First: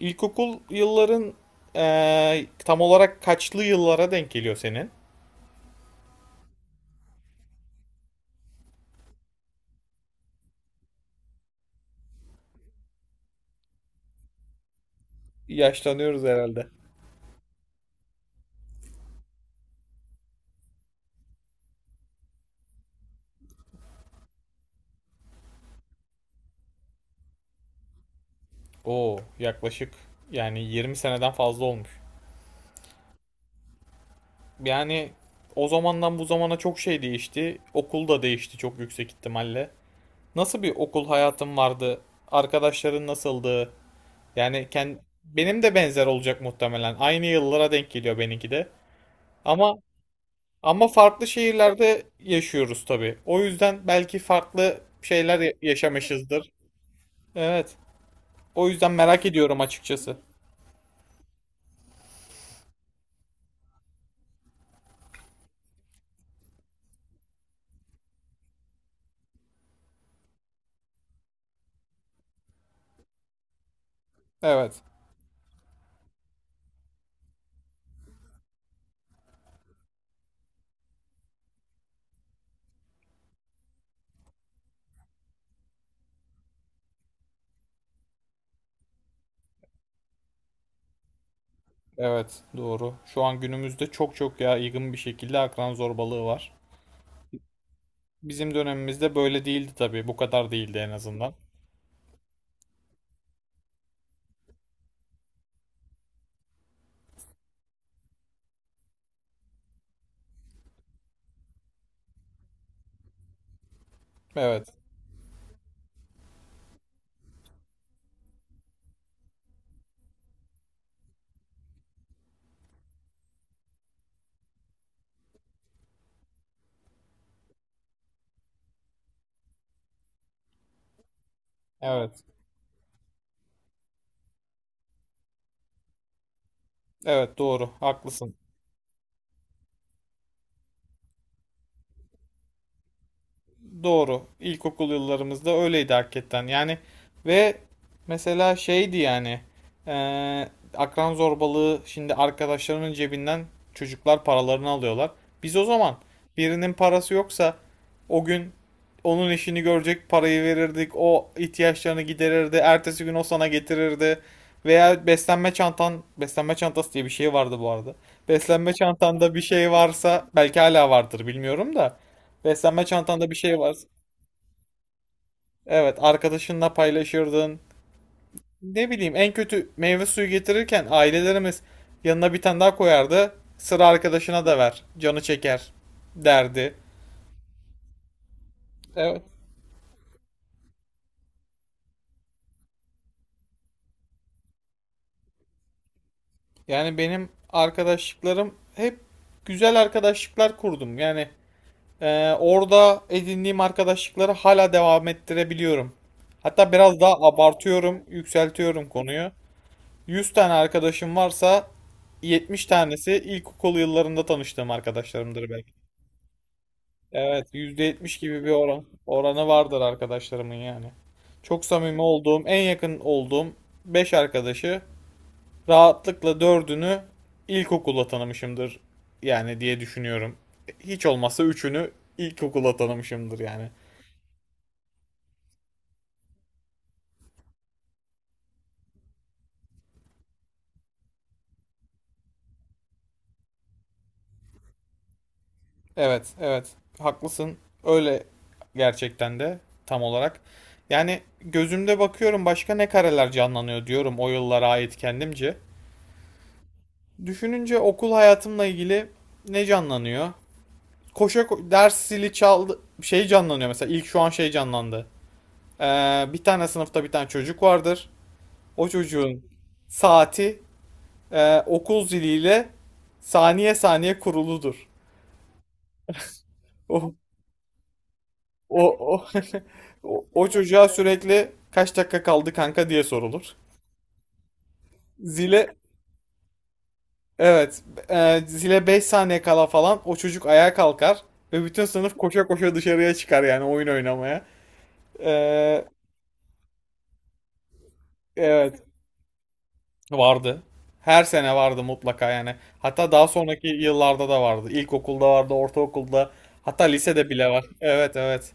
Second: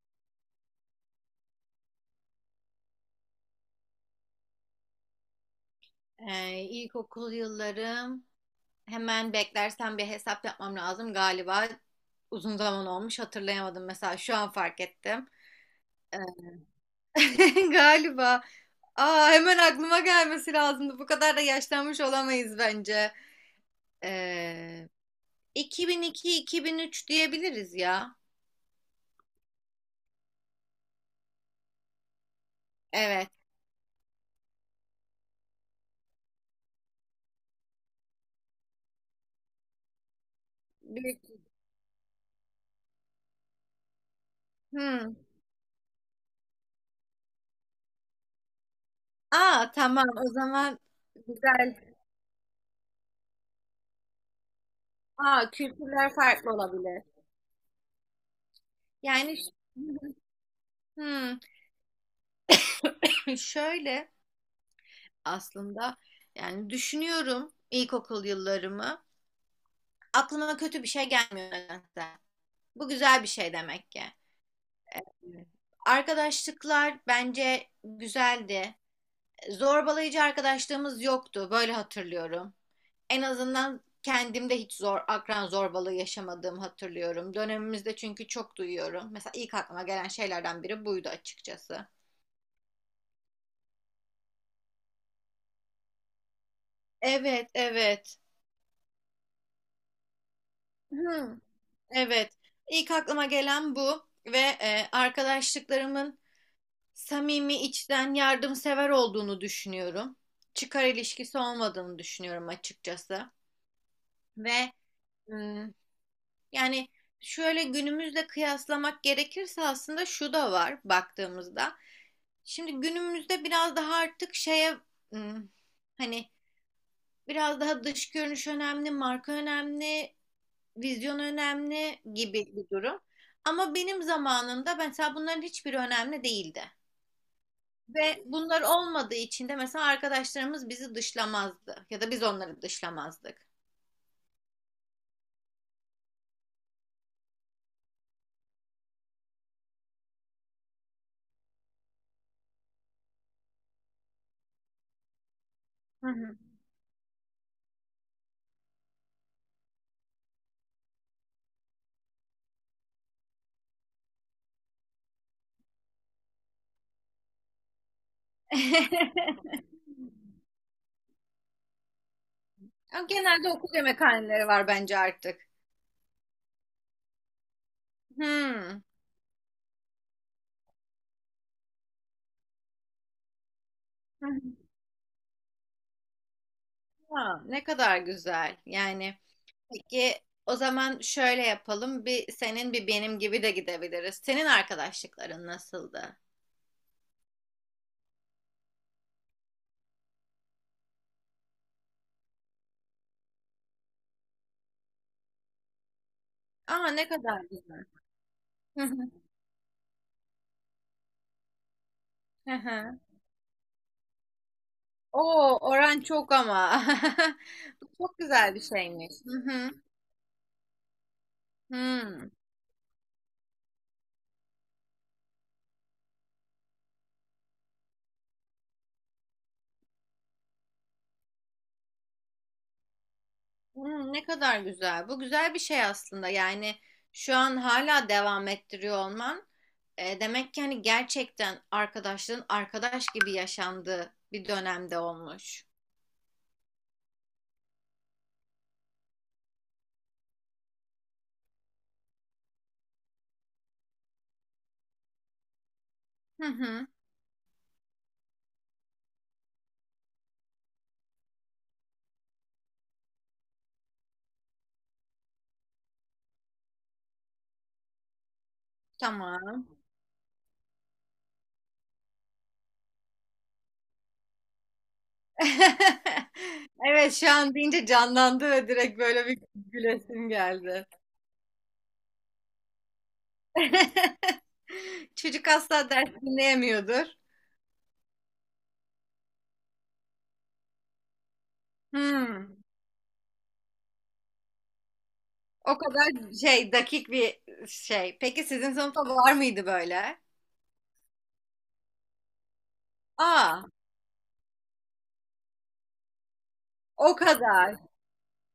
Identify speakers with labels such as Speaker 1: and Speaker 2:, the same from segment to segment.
Speaker 1: İlkokul yılların tam olarak kaçlı yıllara denk geliyor senin?
Speaker 2: İlkokul yıllarım hemen beklersen bir hesap yapmam lazım galiba. Uzun zaman olmuş hatırlayamadım, mesela şu an fark ettim.
Speaker 1: Yaşlanıyoruz herhalde.
Speaker 2: Ee, galiba. Aa, hemen aklıma gelmesi lazımdı. Bu kadar da yaşlanmış olamayız bence. Ee, 2002-2003 diyebiliriz ya.
Speaker 1: Oo, yaklaşık 20 seneden fazla olmuş.
Speaker 2: Evet.
Speaker 1: Yani o zamandan bu zamana çok şey değişti. Okul da değişti çok yüksek ihtimalle. Nasıl bir okul
Speaker 2: Büyük.
Speaker 1: hayatın vardı? Arkadaşların nasıldı? Yani kend-
Speaker 2: Hmm.
Speaker 1: Benim de benzer olacak muhtemelen. Aynı yıllara denk geliyor benimki de.
Speaker 2: Aa,
Speaker 1: Ama
Speaker 2: tamam o zaman
Speaker 1: Ama farklı
Speaker 2: güzel.
Speaker 1: şehirlerde yaşıyoruz tabii. O yüzden belki farklı şeyler
Speaker 2: Aa, kültürler
Speaker 1: yaşamışızdır.
Speaker 2: farklı olabilir.
Speaker 1: Evet. O yüzden merak
Speaker 2: Yani
Speaker 1: ediyorum açıkçası.
Speaker 2: hmm, şöyle aslında. Yani düşünüyorum ilkokul yıllarımı. Aklıma kötü bir şey gelmiyor nedense. Bu güzel bir şey demek ki.
Speaker 1: Evet.
Speaker 2: Evet. Arkadaşlıklar bence güzeldi. Zorbalayıcı arkadaşlığımız yoktu. Böyle hatırlıyorum. En azından kendimde hiç akran zorbalığı yaşamadığımı hatırlıyorum. Dönemimizde çünkü çok duyuyorum. Mesela ilk aklıma gelen şeylerden biri buydu açıkçası.
Speaker 1: Evet, doğru. Şu an günümüzde çok yaygın bir şekilde akran zorbalığı var.
Speaker 2: Evet, evet.
Speaker 1: Bizim dönemimizde böyle değildi tabii. Bu kadar değildi en azından.
Speaker 2: Hmm. Evet. İlk aklıma gelen bu ve arkadaşlıklarımın samimi, içten, yardımsever olduğunu düşünüyorum. Çıkar ilişkisi olmadığını düşünüyorum açıkçası.
Speaker 1: Evet.
Speaker 2: Ve hmm, yani şöyle günümüzle kıyaslamak gerekirse aslında şu da var baktığımızda. Şimdi günümüzde biraz daha artık şeye, hmm, hani biraz daha dış görünüş önemli, marka önemli, vizyon önemli
Speaker 1: Evet.
Speaker 2: gibi bir durum. Ama benim zamanımda mesela bunların hiçbiri önemli değildi.
Speaker 1: Evet, doğru.
Speaker 2: Ve
Speaker 1: Haklısın.
Speaker 2: bunlar olmadığı için de mesela arkadaşlarımız bizi dışlamazdı. Ya da biz onları dışlamazdık.
Speaker 1: Doğru. İlkokul yıllarımızda öyleydi hakikaten. Yani ve mesela şeydi yani eee, Akran zorbalığı şimdi arkadaşlarının cebinden çocuklar paralarını alıyorlar. Biz o zaman
Speaker 2: Hı hı.
Speaker 1: birinin parası yoksa o gün onun işini görecek parayı verirdik. O ihtiyaçlarını giderirdi. Ertesi gün o sana getirirdi. Veya beslenme çantası diye bir şey vardı bu arada. Beslenme çantanda bir şey varsa belki hala vardır bilmiyorum da. Beslenme
Speaker 2: Ama
Speaker 1: çantanda bir
Speaker 2: genelde
Speaker 1: şey
Speaker 2: okul
Speaker 1: var.
Speaker 2: yemekhaneleri var bence artık.
Speaker 1: Evet, arkadaşınla paylaşırdın.
Speaker 2: Hmm.
Speaker 1: Ne bileyim, en kötü meyve suyu getirirken ailelerimiz yanına bir tane daha koyardı. Sıra
Speaker 2: Hı hı.
Speaker 1: arkadaşına da ver, canı çeker derdi.
Speaker 2: Ha, ne kadar güzel. Yani
Speaker 1: Evet.
Speaker 2: peki, o zaman şöyle yapalım. Bir senin bir benim gibi de gidebiliriz. Senin arkadaşlıkların nasıldı?
Speaker 1: Yani benim arkadaşlıklarım hep güzel arkadaşlıklar kurdum. Orada edindiğim arkadaşlıkları hala devam ettirebiliyorum. Hatta
Speaker 2: Aa,
Speaker 1: biraz
Speaker 2: ne
Speaker 1: daha
Speaker 2: kadar güzel.
Speaker 1: abartıyorum, yükseltiyorum konuyu. 100 tane arkadaşım varsa 70
Speaker 2: Aha.
Speaker 1: tanesi ilkokul yıllarında tanıştığım arkadaşlarımdır
Speaker 2: Oo,
Speaker 1: benim.
Speaker 2: oran çok ama.
Speaker 1: Evet, yüzde
Speaker 2: Bu
Speaker 1: yetmiş
Speaker 2: çok
Speaker 1: gibi bir
Speaker 2: güzel bir
Speaker 1: oran
Speaker 2: şeymiş. Hı
Speaker 1: oranı
Speaker 2: hı.
Speaker 1: vardır arkadaşlarımın yani. Çok samimi
Speaker 2: Hmm.
Speaker 1: olduğum, en yakın olduğum 5 arkadaşı rahatlıkla dördünü ilkokulda tanımışımdır yani diye düşünüyorum. Hiç olmazsa üçünü ilkokulda tanımışımdır yani.
Speaker 2: Ne kadar güzel. Bu güzel bir şey aslında. Yani şu an hala devam ettiriyor olman. Demek ki hani gerçekten arkadaşlığın arkadaş gibi yaşandığı bir dönemde olmuş.
Speaker 1: Evet, evet. Haklısın. Öyle gerçekten de tam olarak. Yani gözümde bakıyorum başka ne kareler canlanıyor diyorum o yıllara ait kendimce.
Speaker 2: Hı hı.
Speaker 1: Düşününce okul hayatımla ilgili ne canlanıyor? Ders zili çaldı şey canlanıyor mesela ilk şu an şey canlandı. Bir tane sınıfta bir tane çocuk vardır. O çocuğun
Speaker 2: Tamam.
Speaker 1: saati okul ziliyle saniye saniye kuruludur.
Speaker 2: Evet,
Speaker 1: O
Speaker 2: şu an deyince canlandı ve direkt
Speaker 1: o o,
Speaker 2: böyle bir gülesim
Speaker 1: O
Speaker 2: geldi.
Speaker 1: çocuğa sürekli kaç dakika kaldı kanka diye sorulur.
Speaker 2: Çocuk
Speaker 1: Zile
Speaker 2: asla ders dinleyemiyordur.
Speaker 1: evet Zile 5 saniye kala falan o çocuk ayağa kalkar ve bütün sınıf koşa
Speaker 2: Hmm.
Speaker 1: koşa dışarıya çıkar yani oyun oynamaya.
Speaker 2: O
Speaker 1: Ee,
Speaker 2: kadar dakik bir şey. Peki sizin
Speaker 1: evet.
Speaker 2: sınıfta var mıydı böyle?
Speaker 1: Vardı. Her sene vardı mutlaka yani. Hatta daha
Speaker 2: Aa,
Speaker 1: sonraki yıllarda da vardı. İlkokulda vardı, ortaokulda, hatta
Speaker 2: o
Speaker 1: lisede bile var.
Speaker 2: kadar.
Speaker 1: Evet, evet.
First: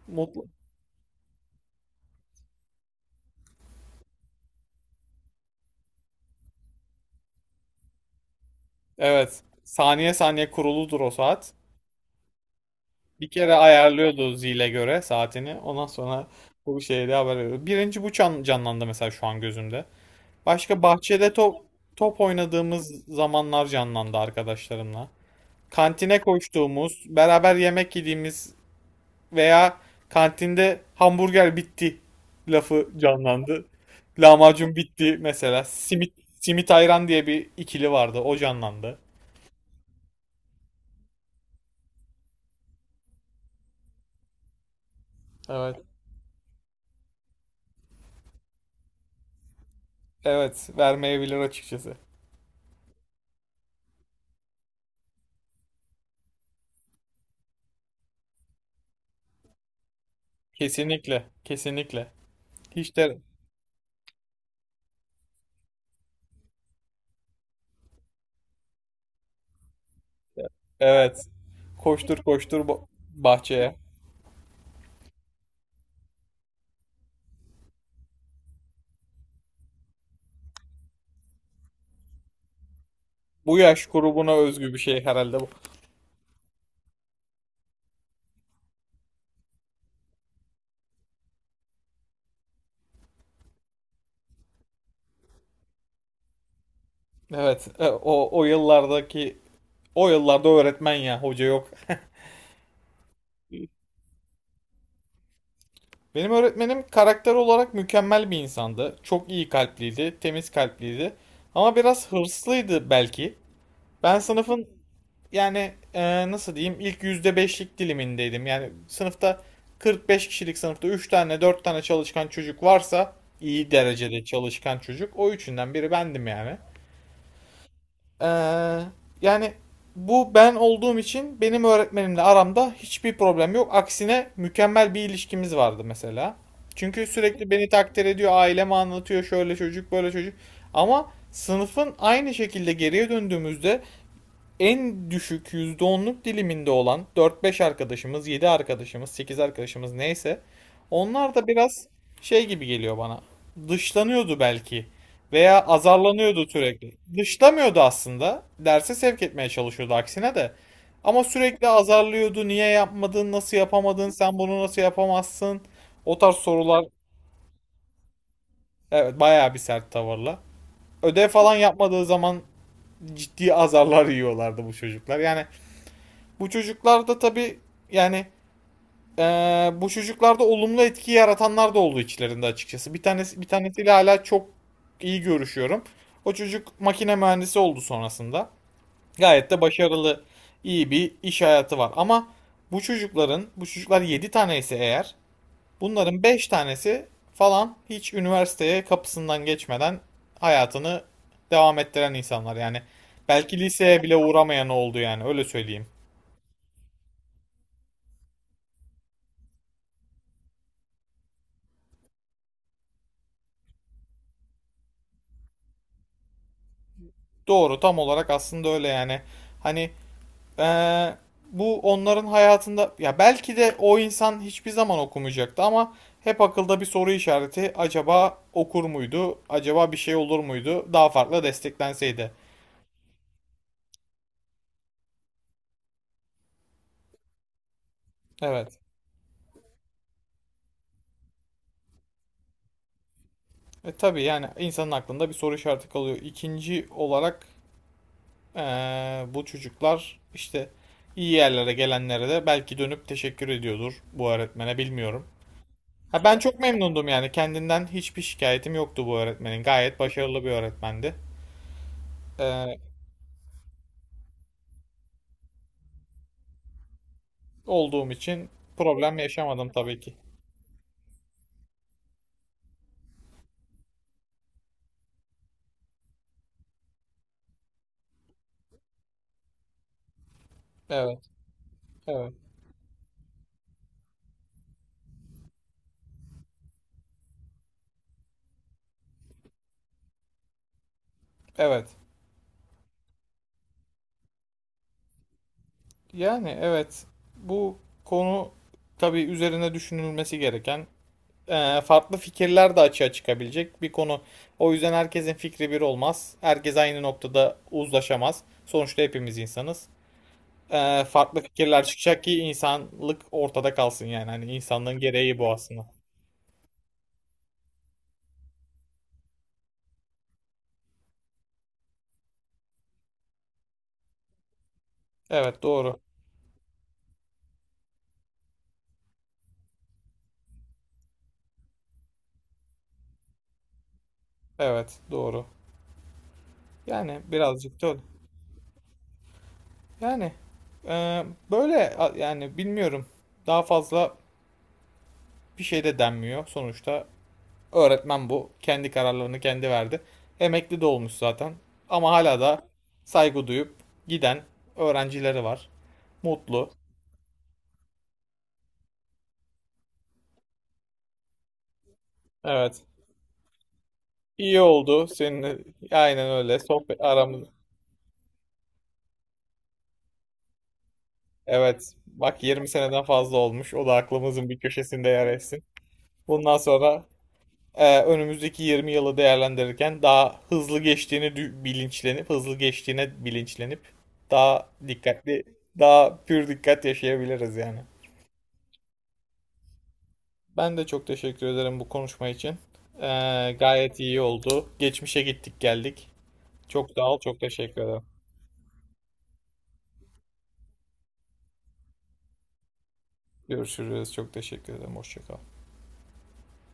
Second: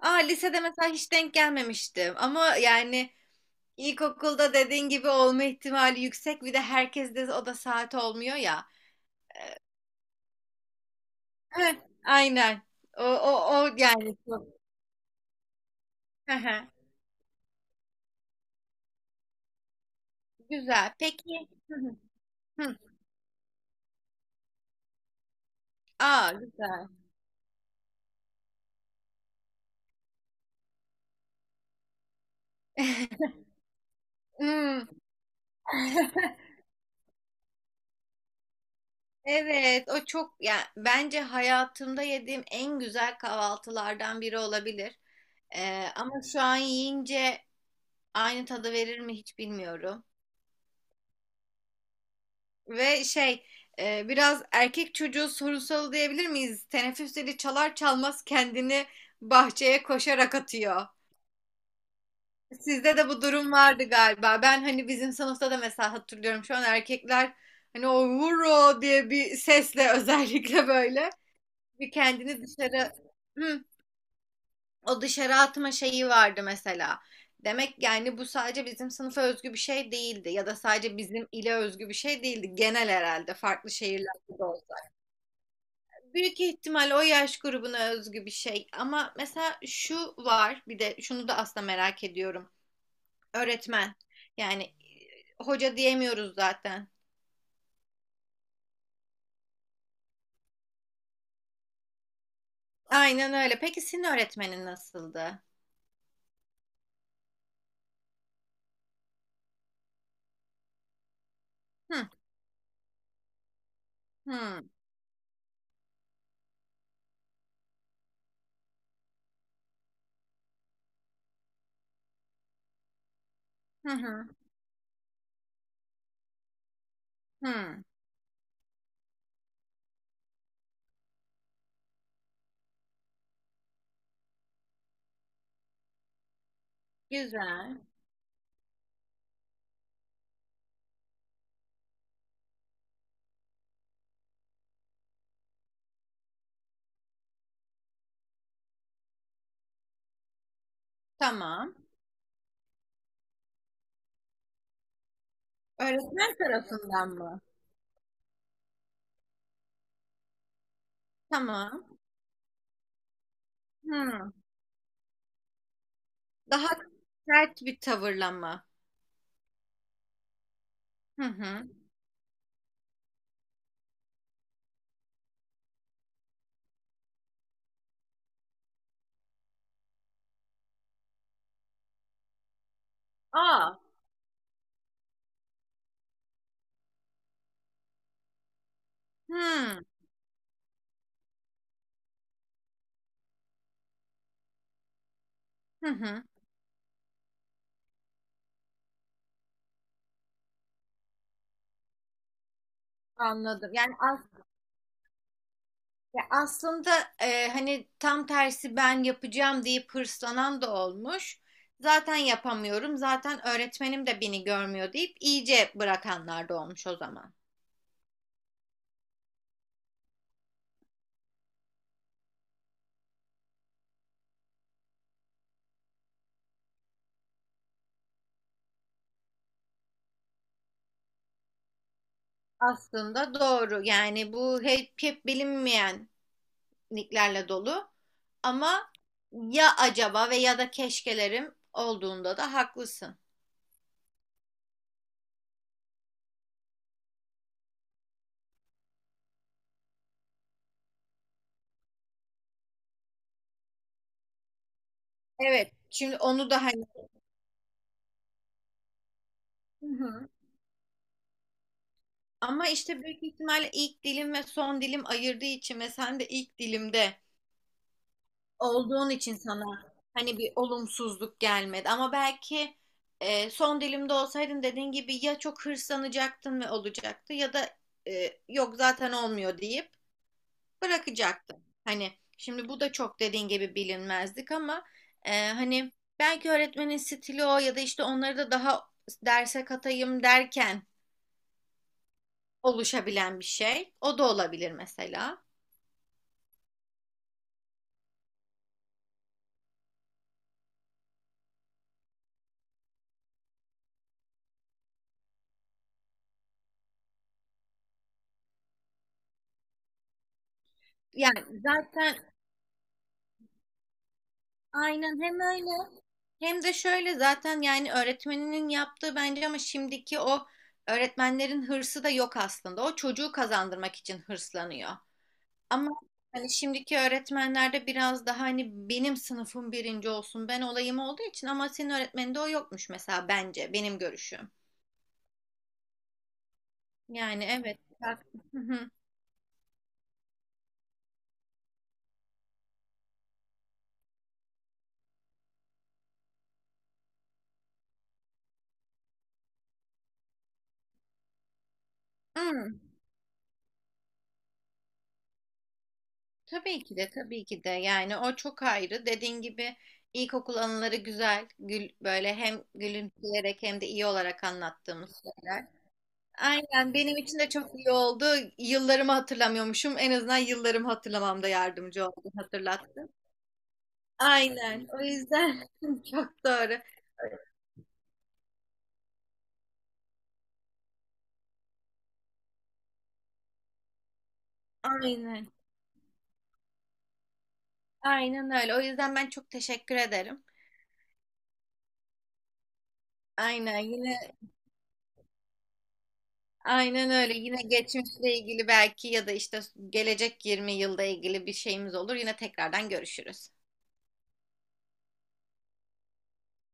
Speaker 2: Aa,
Speaker 1: Mutlu.
Speaker 2: lisede mesela hiç denk gelmemiştim. Ama yani ilkokulda dediğin gibi olma ihtimali yüksek. Bir de herkes de o da saat olmuyor ya.
Speaker 1: Evet. Saniye saniye kuruludur o saat.
Speaker 2: Heh, aynen. O,
Speaker 1: Bir
Speaker 2: o,
Speaker 1: kere
Speaker 2: o yani.
Speaker 1: ayarlıyordu zile göre saatini. Ondan sonra
Speaker 2: Hı hı.
Speaker 1: bu şeyde haber veriyordu. Birinci canlandı mesela şu an gözümde. Başka
Speaker 2: Güzel.
Speaker 1: bahçede
Speaker 2: Peki.
Speaker 1: top
Speaker 2: Hı hı.
Speaker 1: top
Speaker 2: Hı.
Speaker 1: oynadığımız zamanlar canlandı arkadaşlarımla. Kantine
Speaker 2: Aa, güzel.
Speaker 1: koştuğumuz, beraber yemek yediğimiz veya kantinde hamburger bitti lafı canlandı. Lahmacun
Speaker 2: Hmm.
Speaker 1: bitti mesela. Simit simit ayran diye bir ikili vardı. O canlandı.
Speaker 2: Evet, o çok, yani bence hayatımda yediğim en güzel kahvaltılardan biri olabilir.
Speaker 1: Evet.
Speaker 2: Ama şu an yiyince aynı tadı verir mi hiç bilmiyorum.
Speaker 1: Evet, vermeyebilir açıkçası.
Speaker 2: Ve biraz erkek çocuğu sorunsalı diyebilir miyiz? Teneffüs zili çalar çalmaz kendini bahçeye koşarak atıyor.
Speaker 1: Kesinlikle, kesinlikle. Hiç
Speaker 2: Sizde de
Speaker 1: de
Speaker 2: bu durum vardı galiba. Ben hani bizim sınıfta da mesela hatırlıyorum şu an, erkekler hani o vuro diye bir sesle özellikle böyle
Speaker 1: Evet.
Speaker 2: bir
Speaker 1: Koştur
Speaker 2: kendini
Speaker 1: koştur ba-
Speaker 2: dışarı. Hmm,
Speaker 1: Bahçeye.
Speaker 2: O dışarı atma şeyi vardı mesela. Demek yani bu sadece bizim sınıfa özgü bir şey değildi ya da sadece bizim ile özgü bir şey değildi. Genel herhalde
Speaker 1: Bu
Speaker 2: farklı
Speaker 1: yaş grubuna
Speaker 2: şehirlerde de
Speaker 1: özgü
Speaker 2: olsa.
Speaker 1: bir şey herhalde bu.
Speaker 2: Büyük ihtimal o yaş grubuna özgü bir şey, ama mesela şu var, bir de şunu da aslında merak ediyorum. Öğretmen, yani hoca diyemiyoruz zaten.
Speaker 1: Evet, o yıllardaki o yıllarda öğretmen ya, hoca yok.
Speaker 2: Aynen öyle. Peki senin öğretmenin nasıldı?
Speaker 1: Benim öğretmenim karakter olarak mükemmel bir insandı. Çok iyi kalpliydi, temiz kalpliydi. Ama
Speaker 2: Hı
Speaker 1: biraz hırslıydı belki. Ben
Speaker 2: hı,
Speaker 1: sınıfın yani e, Nasıl diyeyim ilk %5'lik dilimindeydim. Yani sınıfta 45 kişilik sınıfta 3 tane 4 tane çalışkan çocuk varsa iyi
Speaker 2: hı
Speaker 1: derecede
Speaker 2: hı.
Speaker 1: çalışkan çocuk o üçünden biri bendim yani.
Speaker 2: Hı.
Speaker 1: Ee, yani Bu ben olduğum için benim öğretmenimle aramda hiçbir problem yok. Aksine mükemmel bir ilişkimiz vardı mesela. Çünkü sürekli beni
Speaker 2: Güzel.
Speaker 1: takdir ediyor, aileme anlatıyor, şöyle çocuk, böyle çocuk. Ama sınıfın aynı şekilde geriye döndüğümüzde en düşük %10'luk diliminde olan dört beş arkadaşımız, 7 arkadaşımız, 8 arkadaşımız neyse onlar da
Speaker 2: Tamam.
Speaker 1: biraz şey gibi geliyor bana. Dışlanıyordu belki veya
Speaker 2: Öğretmen
Speaker 1: azarlanıyordu sürekli.
Speaker 2: tarafından mı?
Speaker 1: Dışlamıyordu aslında. Derse sevk etmeye çalışıyordu aksine de. Ama sürekli
Speaker 2: Tamam.
Speaker 1: azarlıyordu. Niye yapmadın? Nasıl yapamadın?
Speaker 2: Hı.
Speaker 1: Sen bunu nasıl yapamazsın? O tarz
Speaker 2: Daha
Speaker 1: sorular
Speaker 2: sert bir tavırla mı?
Speaker 1: evet bayağı bir sert tavırla.
Speaker 2: Hı
Speaker 1: Ödev falan
Speaker 2: hı.
Speaker 1: yapmadığı zaman ciddi azarlar yiyorlardı bu çocuklar. Yani bu çocuklarda tabii yani bu çocuklarda olumlu etki yaratanlar da oldu içlerinde açıkçası. Bir
Speaker 2: Aa.
Speaker 1: tanesiyle hala çok iyi görüşüyorum. O çocuk makine mühendisi oldu sonrasında. Gayet de
Speaker 2: Hı.
Speaker 1: başarılı, iyi bir iş hayatı var. Ama bu çocuklar 7 tane ise eğer,
Speaker 2: Hı
Speaker 1: bunların
Speaker 2: hı.
Speaker 1: 5 tanesi falan hiç üniversiteye kapısından geçmeden hayatını devam ettiren insanlar. Yani belki
Speaker 2: Anladım. Yani
Speaker 1: liseye bile
Speaker 2: as
Speaker 1: uğramayan oldu yani öyle söyleyeyim.
Speaker 2: Ya aslında hani tam tersi, ben yapacağım deyip hırslanan da olmuş. Zaten yapamıyorum. Zaten öğretmenim de beni görmüyor deyip iyice bırakanlar da olmuş o zaman.
Speaker 1: Doğru tam olarak aslında öyle yani. Hani eee, Bu onların hayatında ya belki de o insan hiçbir zaman okumayacaktı ama hep akılda bir soru işareti acaba okur muydu? Acaba bir şey olur muydu? Daha farklı desteklenseydi.
Speaker 2: Aslında doğru. Yani bu hep bilinmeyenliklerle dolu.
Speaker 1: Evet.
Speaker 2: Ama ya acaba ve ya da keşkelerim olduğunda da haklısın.
Speaker 1: E tabii yani insanın aklında bir soru işareti kalıyor. İkinci olarak bu çocuklar işte iyi yerlere gelenlere de belki dönüp teşekkür ediyordur bu öğretmene bilmiyorum.
Speaker 2: Evet. Şimdi
Speaker 1: Ha, ben
Speaker 2: onu
Speaker 1: çok
Speaker 2: da hani,
Speaker 1: memnundum yani kendinden hiçbir şikayetim yoktu bu öğretmenin.
Speaker 2: hı
Speaker 1: Gayet
Speaker 2: hı,
Speaker 1: başarılı bir öğretmendi.
Speaker 2: ama
Speaker 1: Ee,
Speaker 2: işte büyük ihtimalle ilk dilim ve son dilim ayırdığı için ve sen de ilk dilimde
Speaker 1: Olduğum için
Speaker 2: olduğun
Speaker 1: problem
Speaker 2: için sana
Speaker 1: yaşamadım tabii ki.
Speaker 2: hani bir olumsuzluk gelmedi. Ama belki son dilimde olsaydın dediğin gibi ya çok hırslanacaktın ve olacaktı ya da yok zaten olmuyor deyip
Speaker 1: Evet,
Speaker 2: bırakacaktım. Hani
Speaker 1: evet,
Speaker 2: şimdi bu da çok dediğin gibi bilinmezlik, ama hani belki öğretmenin stili o, ya da işte onları da daha derse katayım derken
Speaker 1: evet.
Speaker 2: oluşabilen bir şey. O da olabilir mesela.
Speaker 1: Yani evet bu konu tabii üzerine düşünülmesi gereken farklı fikirler de açığa çıkabilecek bir konu. O yüzden herkesin fikri bir olmaz. Herkes aynı noktada uzlaşamaz. Sonuçta hepimiz insanız. Farklı
Speaker 2: Yani
Speaker 1: fikirler
Speaker 2: zaten
Speaker 1: çıkacak ki insanlık ortada kalsın yani. Hani insanlığın
Speaker 2: aynen
Speaker 1: gereği
Speaker 2: hem
Speaker 1: bu aslında.
Speaker 2: öyle hem de şöyle zaten, yani öğretmeninin yaptığı bence, ama şimdiki o öğretmenlerin hırsı da yok aslında. O çocuğu kazandırmak için hırslanıyor.
Speaker 1: Evet
Speaker 2: Ama
Speaker 1: doğru.
Speaker 2: hani şimdiki öğretmenlerde biraz daha hani benim sınıfım birinci olsun, ben olayım olduğu için, ama senin öğretmeninde o yokmuş mesela, bence benim görüşüm.
Speaker 1: Evet doğru. Yani
Speaker 2: Yani evet.
Speaker 1: birazcık da öyle.
Speaker 2: bak- Hı hı.
Speaker 1: Yani e, böyle a- yani Bilmiyorum. Daha fazla bir şey de denmiyor. Sonuçta öğretmen bu. Kendi kararlarını kendi verdi. Emekli de olmuş zaten. Ama hala da
Speaker 2: Hmm,
Speaker 1: saygı duyup giden öğrencileri var. Mutlu.
Speaker 2: Tabii ki de, tabii ki de, yani o çok ayrı. Dediğin gibi ilkokul anıları güzel. Böyle hem
Speaker 1: Evet.
Speaker 2: gülümseyerek hem de iyi olarak
Speaker 1: İyi oldu
Speaker 2: anlattığımız
Speaker 1: seninle.
Speaker 2: şeyler.
Speaker 1: Aynen öyle.
Speaker 2: Aynen,
Speaker 1: Sohbet
Speaker 2: benim için
Speaker 1: aramız.
Speaker 2: de çok iyi oldu. Yıllarımı hatırlamıyormuşum. En azından yıllarımı hatırlamamda
Speaker 1: Evet.
Speaker 2: yardımcı oldu,
Speaker 1: Bak 20 seneden
Speaker 2: hatırlattı.
Speaker 1: fazla olmuş. O da aklımızın bir
Speaker 2: Aynen. O
Speaker 1: köşesinde yer etsin.
Speaker 2: yüzden çok
Speaker 1: Bundan
Speaker 2: doğru.
Speaker 1: sonra önümüzdeki 20 yılı değerlendirirken daha hızlı geçtiğini bilinçlenip, hızlı geçtiğine bilinçlenip daha dikkatli,
Speaker 2: Aynen.
Speaker 1: daha pür dikkat yaşayabiliriz yani.
Speaker 2: Aynen öyle. O yüzden ben çok teşekkür ederim.
Speaker 1: Ben de çok teşekkür ederim bu konuşma için. E,
Speaker 2: Aynen,
Speaker 1: gayet iyi
Speaker 2: yine
Speaker 1: oldu. Geçmişe gittik geldik. Çok sağ
Speaker 2: aynen
Speaker 1: ol,
Speaker 2: öyle.
Speaker 1: çok
Speaker 2: Yine
Speaker 1: teşekkür ederim.
Speaker 2: geçmişle ilgili belki, ya da işte gelecek 20 yılda ilgili bir şeyimiz olur. Yine tekrardan görüşürüz.
Speaker 1: Görüşürüz, çok teşekkür ederim. Hoşça kal.